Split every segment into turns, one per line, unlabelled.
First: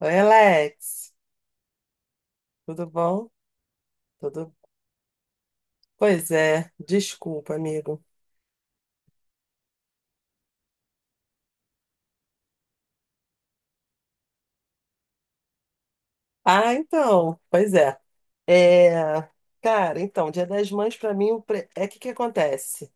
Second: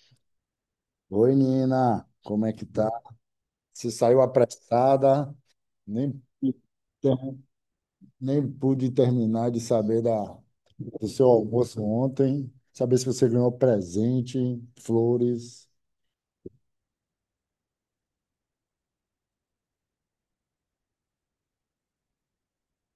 Oi, Alex.
Oi, Nina, como é que
Tudo
tá?
bom?
Você saiu
Tudo.
apressada, nem,
Pois
pude
é,
ter-
desculpa, amigo.
nem pude terminar de saber do seu almoço ontem, saber se você ganhou presente, flores.
Ah, então, pois é. É, cara, então, Dia das Mães pra mim é que acontece?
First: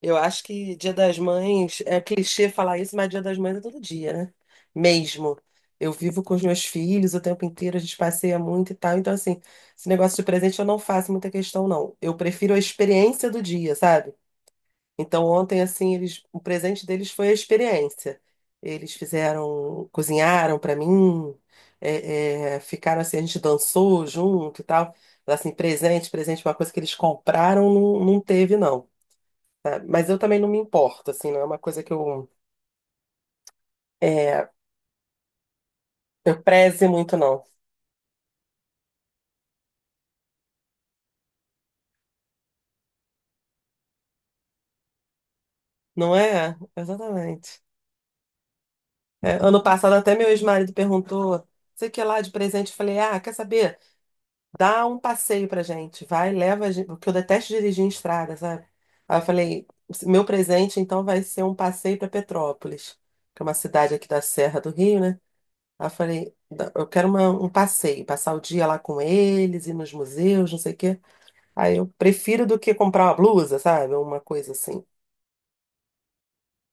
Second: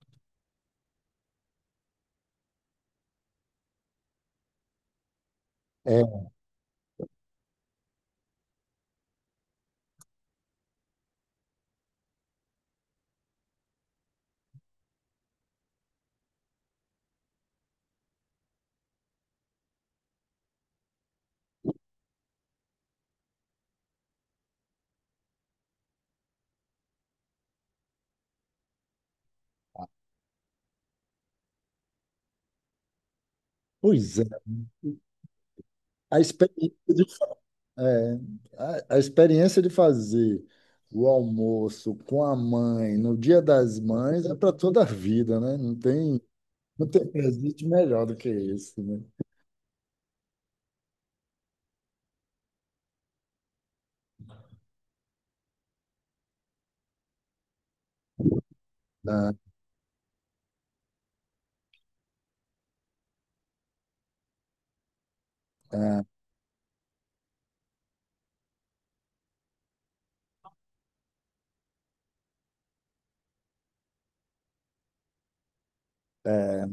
Eu acho que Dia das Mães é clichê falar isso, mas Dia das Mães é todo dia, né? Mesmo. Eu vivo
É,
com os meus filhos o tempo inteiro, a gente passeia muito e tal. Então, assim, esse negócio de presente eu não faço muita questão, não. Eu prefiro a experiência do dia, sabe? Então, ontem, assim, eles, o presente deles foi a experiência. Eles fizeram, cozinharam para mim, ficaram assim, a gente dançou junto e tal. Mas, assim, presente, uma coisa que eles compraram, não, não teve, não, tá? Mas eu também não me importo, assim, não é uma coisa que eu,
pois é,
é,
a
eu preze
experiência de,
muito, não.
é, a experiência de fazer o almoço com a mãe no Dia das Mães é para toda a vida, né?
Não é?
Não tem
Exatamente.
presente melhor do que esse, né?
É, ano passado, até meu ex-marido perguntou, sei o que é lá de presente, eu falei, ah, quer saber? Dá um passeio pra gente, vai, leva a gente, porque eu detesto dirigir em estrada, sabe? Aí eu
Ah,
falei, meu presente então vai ser um passeio pra Petrópolis, que é uma cidade aqui da Serra do Rio, né? Aí eu
ah,
falei, eu quero um passeio, passar o dia lá com eles, ir nos museus, não sei o quê. Aí eu prefiro do que comprar uma blusa, sabe? Uma coisa assim.
é.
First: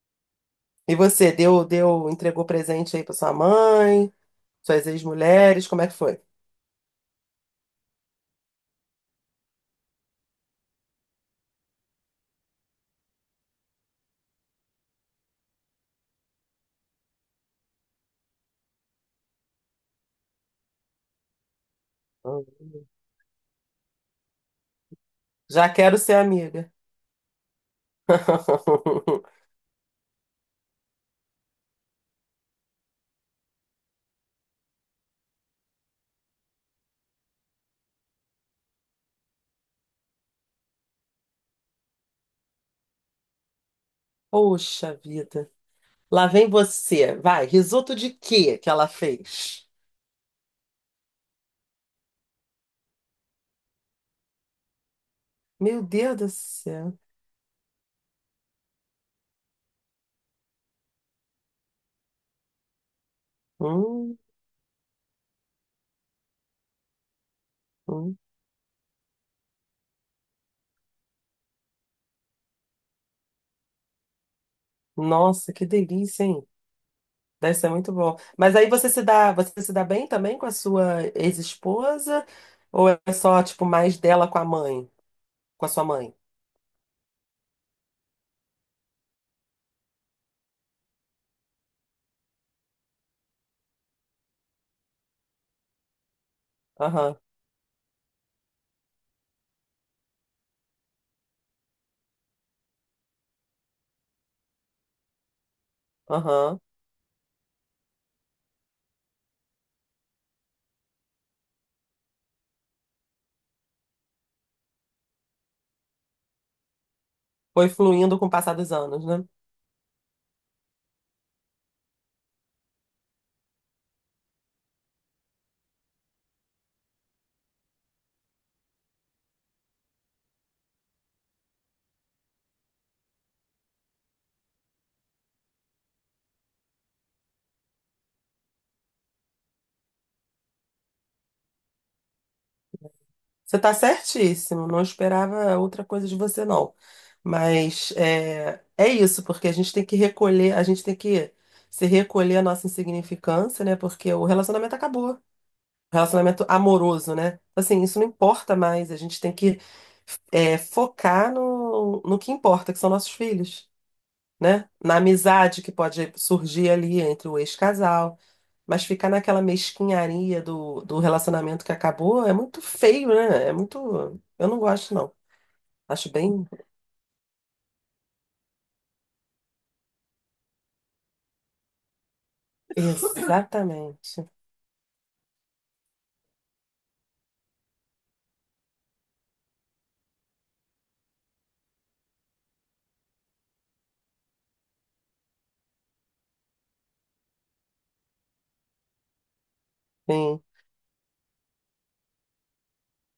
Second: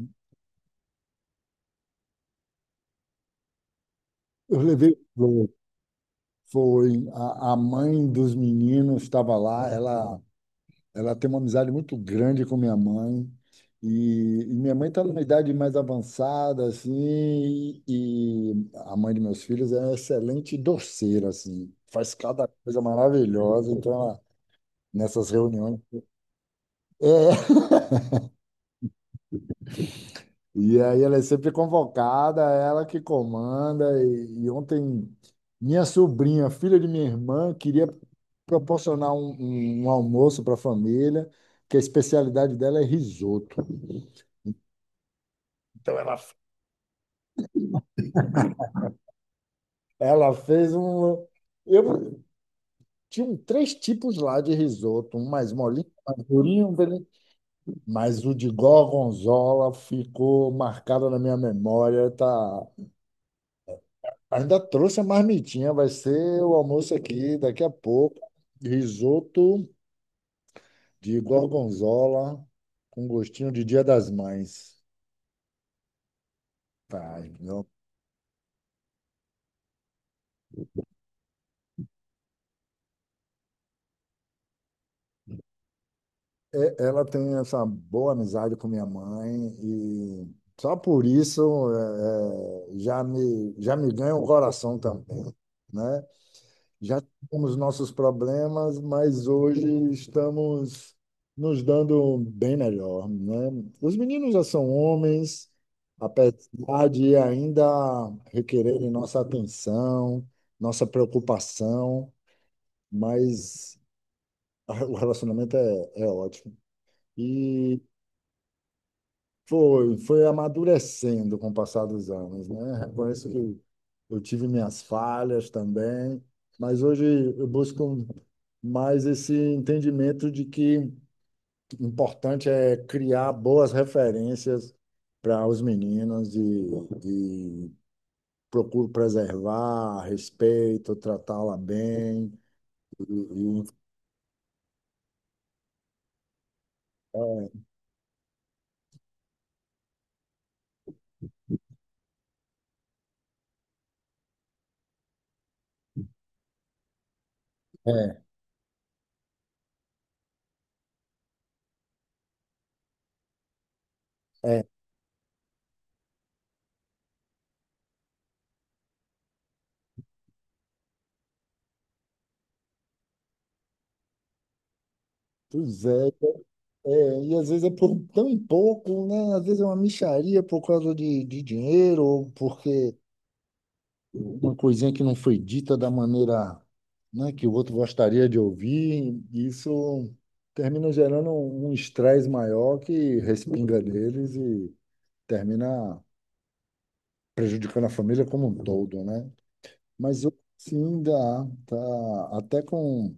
E você, deu, entregou presente aí pra sua mãe,
Eu
suas
levei flores.
ex-mulheres, como é que foi?
Foi a mãe dos meninos estava lá. Ela tem uma amizade muito grande com minha mãe. E minha mãe está numa idade mais avançada, assim, e a mãe de meus filhos é uma excelente doceira, assim, faz cada coisa maravilhosa. Então, ela, nessas
Já
reuniões.
quero ser amiga.
É, e aí ela é sempre convocada, ela que comanda. E ontem, minha sobrinha, filha de minha irmã, queria proporcionar um, um almoço para a família, que a especialidade dela é risoto.
Poxa vida.
Então ela,
Lá vem você. Vai, risoto de quê que ela fez?
ela fez um. Eu tinha três tipos lá de risoto, um mais
Meu
molinho, um
Deus
mais
do
durinho,
céu.
mas o de gorgonzola ficou marcado na minha memória, tá?
Hum,
Ainda trouxe a marmitinha, vai ser o almoço aqui daqui a
hum.
pouco. Risoto de gorgonzola com gostinho de Dia das Mães.
Nossa, que delícia, hein?
Tá,
Deve
então
ser muito bom. Mas aí você se dá bem também com a sua ex-esposa? Ou é só, tipo, mais dela com a mãe? Com a sua mãe.
é, ela tem essa boa amizade com minha mãe e só por isso é, é, já me ganha o coração também, né? Já
Aham,
tivemos nossos problemas, mas hoje estamos nos dando bem melhor, né? Os meninos já são homens,
aham.
apesar de ainda requererem nossa atenção, nossa preocupação, mas o relacionamento é ótimo.
Foi
E
fluindo com o passar dos anos, né?
foi, foi amadurecendo com o passar dos anos, né? Reconheço que eu tive minhas falhas também, mas hoje eu busco mais esse entendimento de que o importante é criar boas referências para os meninos e procuro preservar, respeito, tratá-la bem. E,
Você
e,
tá certíssimo, não esperava outra coisa de você, não. Mas é, é isso, porque a gente tem que se recolher a nossa insignificância, né? Porque o relacionamento acabou. Relacionamento amoroso, né? Então, assim, isso não importa mais. A gente tem que é, focar no que importa, que são nossos filhos,
é, é,
né? Na amizade que pode surgir ali entre o ex-casal. Mas ficar naquela mesquinharia do relacionamento que acabou é muito feio, né? É muito. Eu não gosto, não.
pois é,
Acho bem.
é, e às vezes é por tão pouco, né? Às vezes é uma mixaria por causa de dinheiro, ou porque
Exatamente.
uma coisinha que não foi dita da maneira, né, que o outro gostaria de ouvir. Isso termina gerando um estresse maior que respinga deles e termina prejudicando a família como um todo, né? Mas eu
Sim.
sim dá, tá, até com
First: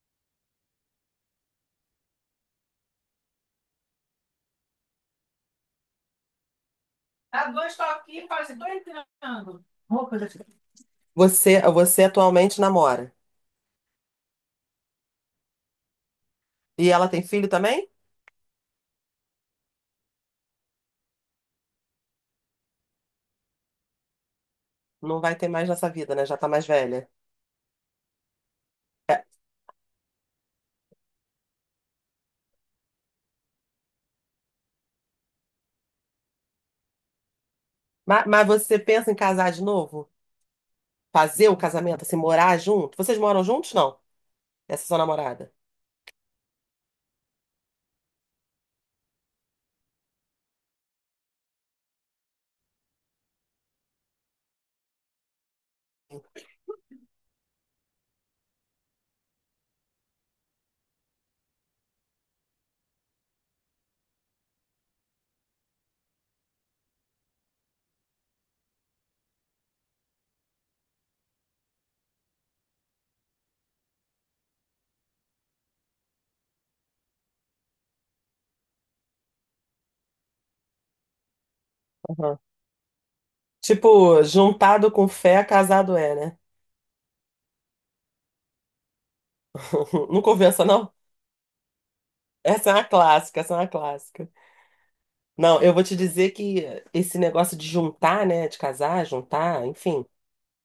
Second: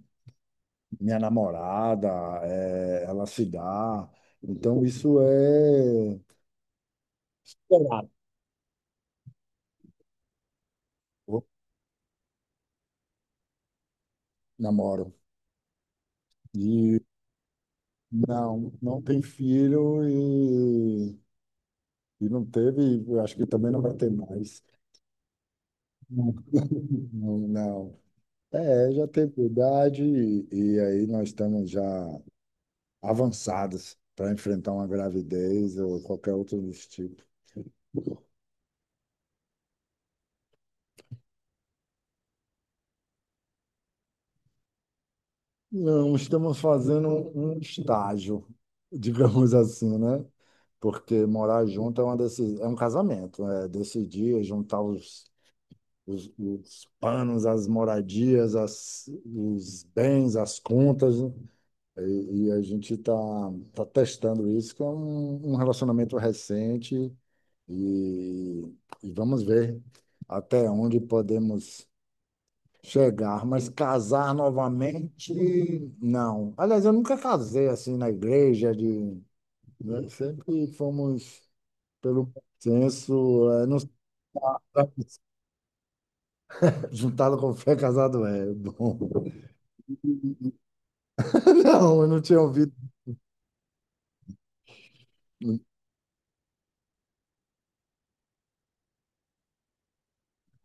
minha namorada, é, ela se dá. Então isso é
Dá dois toquinhos, fala assim, tô entrando. Roupa da
eu
Você atualmente namora.
namoro.
E
E
ela tem filho também?
não, não tem filho e não teve, eu acho que também não vai ter mais.
Não vai ter mais nessa vida, né? Já tá mais velha.
Não, não. É, já
É.
tem idade e aí nós estamos já avançados para enfrentar uma gravidez ou qualquer outro desse tipo.
Mas, você pensa em casar de novo? Fazer o casamento, assim, morar junto? Vocês moram juntos, não? Essa é sua namorada?
Não, estamos fazendo um estágio, digamos assim, né? Porque morar junto é uma decisão, é um casamento, é decidir é juntar os panos, as moradias, os bens, as contas, né? E a gente está tá testando isso, que é um, um relacionamento recente, e, e vamos ver até onde podemos chegar, mas casar novamente, não. Aliás, eu nunca casei assim na igreja, de, né? Sempre fomos pelo
Aham.
senso eh, não
Tipo, juntado com fé, casado é, né?
juntado com fé, casado é bom.
Não convença, não?
Não, eu não tinha
Essa
ouvido
é uma clássica, essa é uma clássica. Não, eu vou te dizer que esse negócio de juntar, né, de casar, juntar, enfim,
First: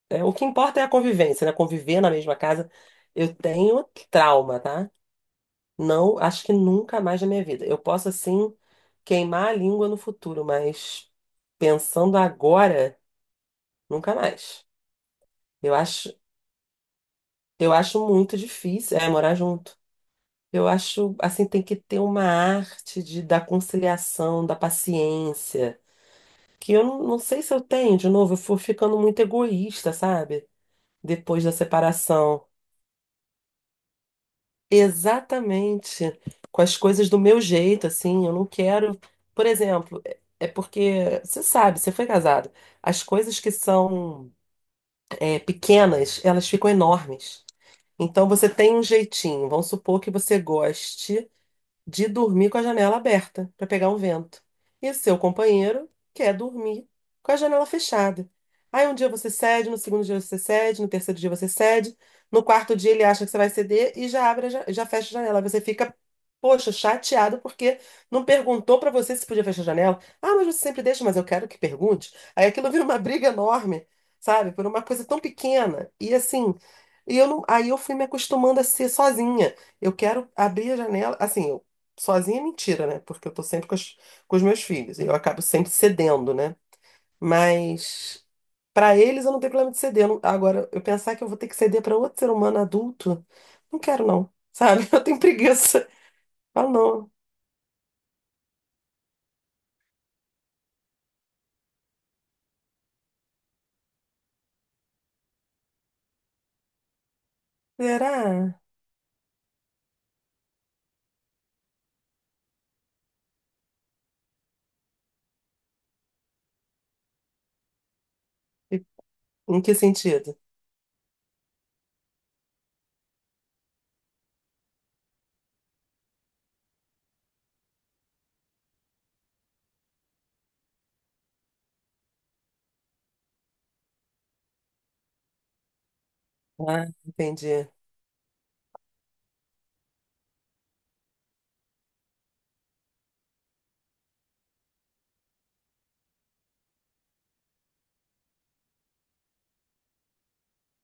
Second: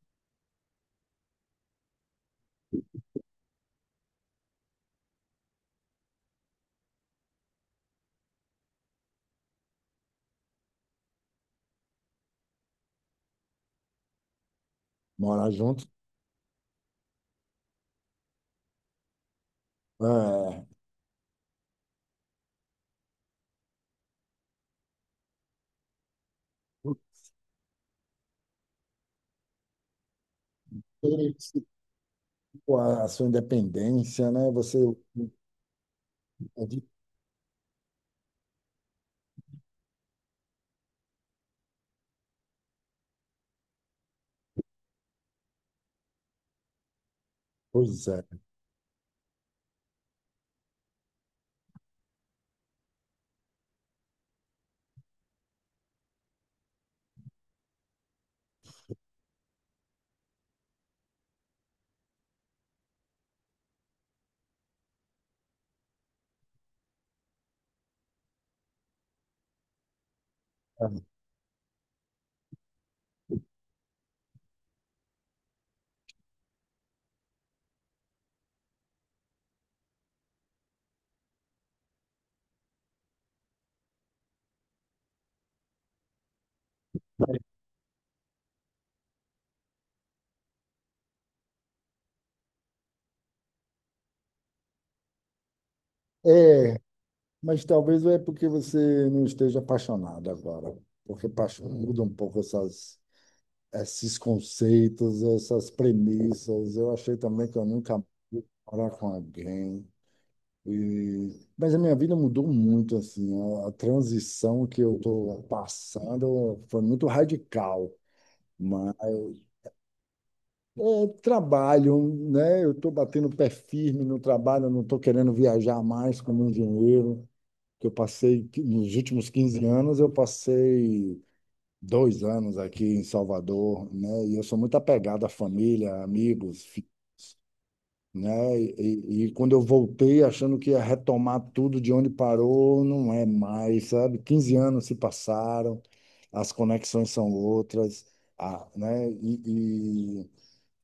é, o que importa é a convivência, né? Conviver na mesma casa. Eu tenho trauma, tá? Não, acho que nunca mais na minha vida. Eu posso assim queimar a língua no futuro, mas pensando agora, nunca mais.
morar
Eu
junto.
acho, eu acho muito difícil, é, morar junto.
É,
Eu acho assim tem que ter uma arte de da conciliação, da paciência, que eu não sei se eu tenho, de novo, eu fui ficando muito egoísta, sabe?
ter
Depois da
esse-
separação.
a sua independência, né? Você.
Exatamente. Com as coisas do meu jeito, assim, eu não quero. Por exemplo, é porque, você sabe, você foi casado. As coisas que são é, pequenas, elas ficam enormes.
Pois é.
Então você tem um jeitinho. Vamos supor que você goste de dormir com a janela aberta para pegar um vento. E seu companheiro quer dormir com a janela fechada. Aí um dia você cede, no segundo dia você cede, no terceiro dia você cede, no quarto dia ele acha que você vai ceder e já abre, fecha a janela. Você fica, poxa, chateado porque não perguntou para você se podia fechar a janela. Ah, mas você sempre deixa, mas eu quero que pergunte. Aí aquilo vira uma briga enorme, sabe? Por uma coisa tão pequena. E assim, e eu não, aí eu fui me acostumando a ser sozinha. Eu quero abrir a janela, assim. Sozinha é mentira, né? Porque eu tô sempre com os meus filhos e eu acabo sempre cedendo, né? Mas pra eles eu não tenho problema de ceder. Eu não- Agora, eu pensar que eu vou ter que ceder pra outro ser humano adulto, não quero não, sabe? Eu tenho preguiça. Falo,
É,
não.
mas talvez é porque você não esteja apaixonado agora. Porque paixão muda um pouco essas, esses conceitos, essas premissas. Eu achei também que eu nunca
Será?
ia morar com alguém. E... Mas a minha vida mudou muito, assim. A transição que eu estou passando foi muito radical.
E
Mas
em
é
que sentido?
trabalho, né? Eu estou batendo o pé firme no trabalho, eu não estou querendo viajar mais como engenheiro, que eu passei, que nos últimos 15 anos, eu passei 2 anos aqui em Salvador, né? E eu sou muito apegado à família, amigos,
Ah,
fi-
entendi.
né? E quando eu voltei achando que ia retomar tudo de onde parou, não é mais, sabe? 15 anos se passaram, as conexões são outras, a, né?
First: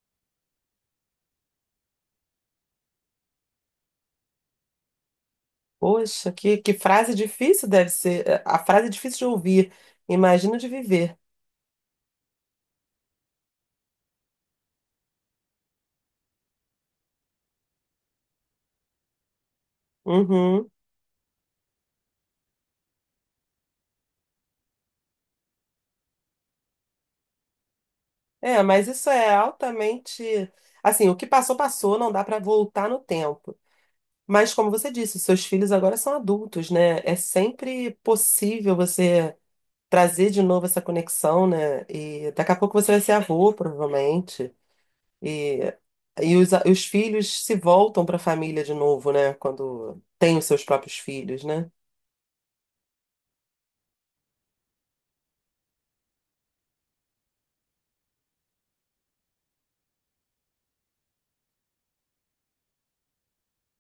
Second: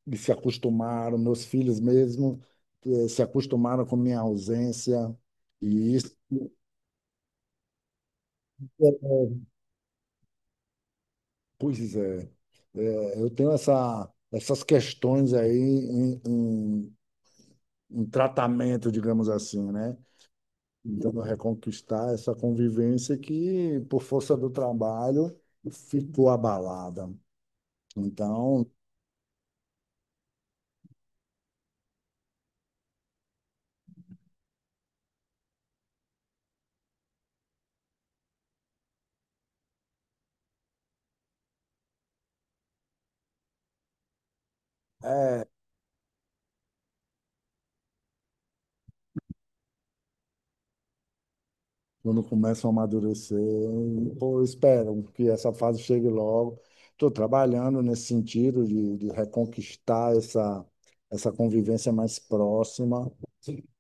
E se acostumaram, meus filhos mesmo, eh, se acostumaram com minha ausência. E isso,
Poxa, que frase difícil deve ser. A frase é difícil de ouvir. Imagino de viver.
pois é, é, eu tenho essa, essas questões aí em, em, em tratamento, digamos assim, né?
Uhum.
Tentando reconquistar essa convivência que, por força do trabalho, ficou abalada.
É,
Então,
mas isso é altamente. Assim, o que passou, passou, não dá para voltar no tempo. Mas, como você disse, seus filhos agora são adultos, né? É sempre possível você trazer de novo essa conexão, né? E daqui a pouco você vai ser avô, provavelmente.
é,
E, e os filhos se voltam para a família de novo, né? Quando têm os seus próprios filhos, né?
quando começam a amadurecer, pô, esperam que essa fase chegue logo. Estou trabalhando nesse sentido de reconquistar essa, essa convivência mais próxima,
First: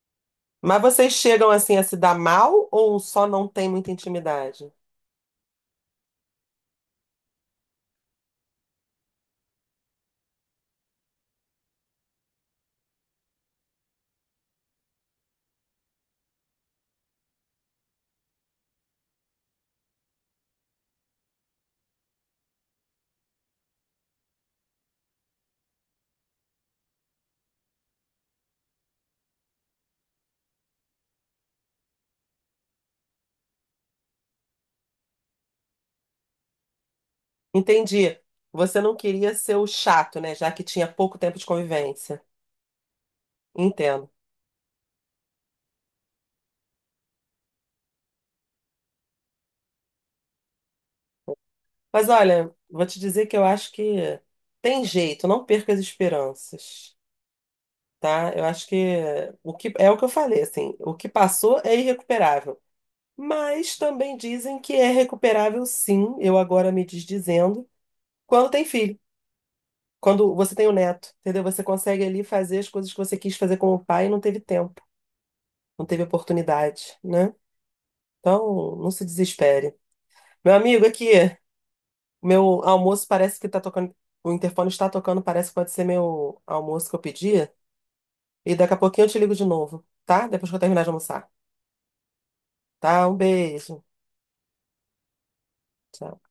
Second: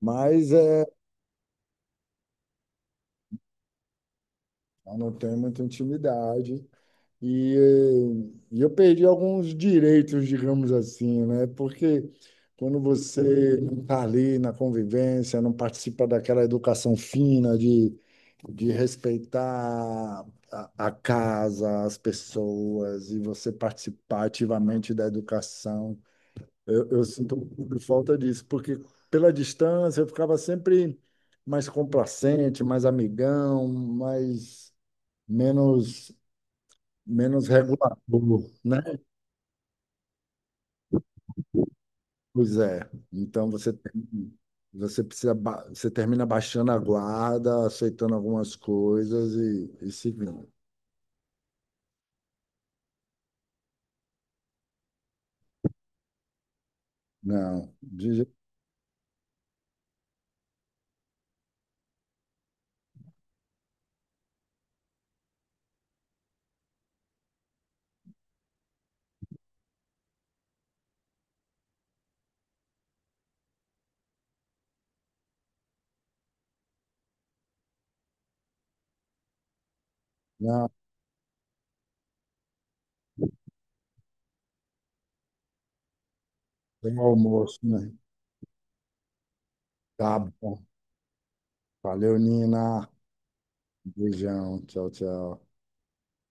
mas
Mas
é,
vocês chegam assim a se dar mal ou só não tem muita intimidade?
eu não tenho muita intimidade. E, eh, eu perdi alguns direitos, digamos assim, né? Porque quando você não está ali na convivência, não participa daquela educação fina de respeitar a casa, as pessoas, e você participar ativamente da educação, eu sinto um pouco de falta disso, porque pela distância eu ficava sempre mais complacente, mais amigão, mais menos menos
Entendi.
regulador,
Você não
né?
queria ser o chato, né? Já que tinha pouco tempo de convivência.
Pois é. Então você
Entendo.
tem- você precisa ba- você termina baixando a guarda, aceitando algumas coisas e seguindo.
Mas olha, vou te dizer que eu acho que tem jeito, não perca as esperanças,
Não, de, je-
tá? Eu acho que o que eu falei, assim, o que passou é irrecuperável. Mas também dizem que é recuperável, sim. Eu agora me desdizendo quando tem filho, quando você tem o neto, entendeu? Você consegue ali fazer as coisas que você quis fazer com o pai e não teve tempo, não teve oportunidade, né? Então, não se desespere. Meu
não,
amigo, aqui, meu almoço parece que tá tocando, o interfone está tocando, parece que pode ser meu almoço
tem
que eu
um
pedi.
almoço, né?
E daqui a pouquinho eu te ligo de novo,
Tá
tá? Depois que
bom.
eu terminar de almoçar.
Valeu, Nina.
Tá? Um beijo.
Beijão. Tchau, tchau.
Tchau.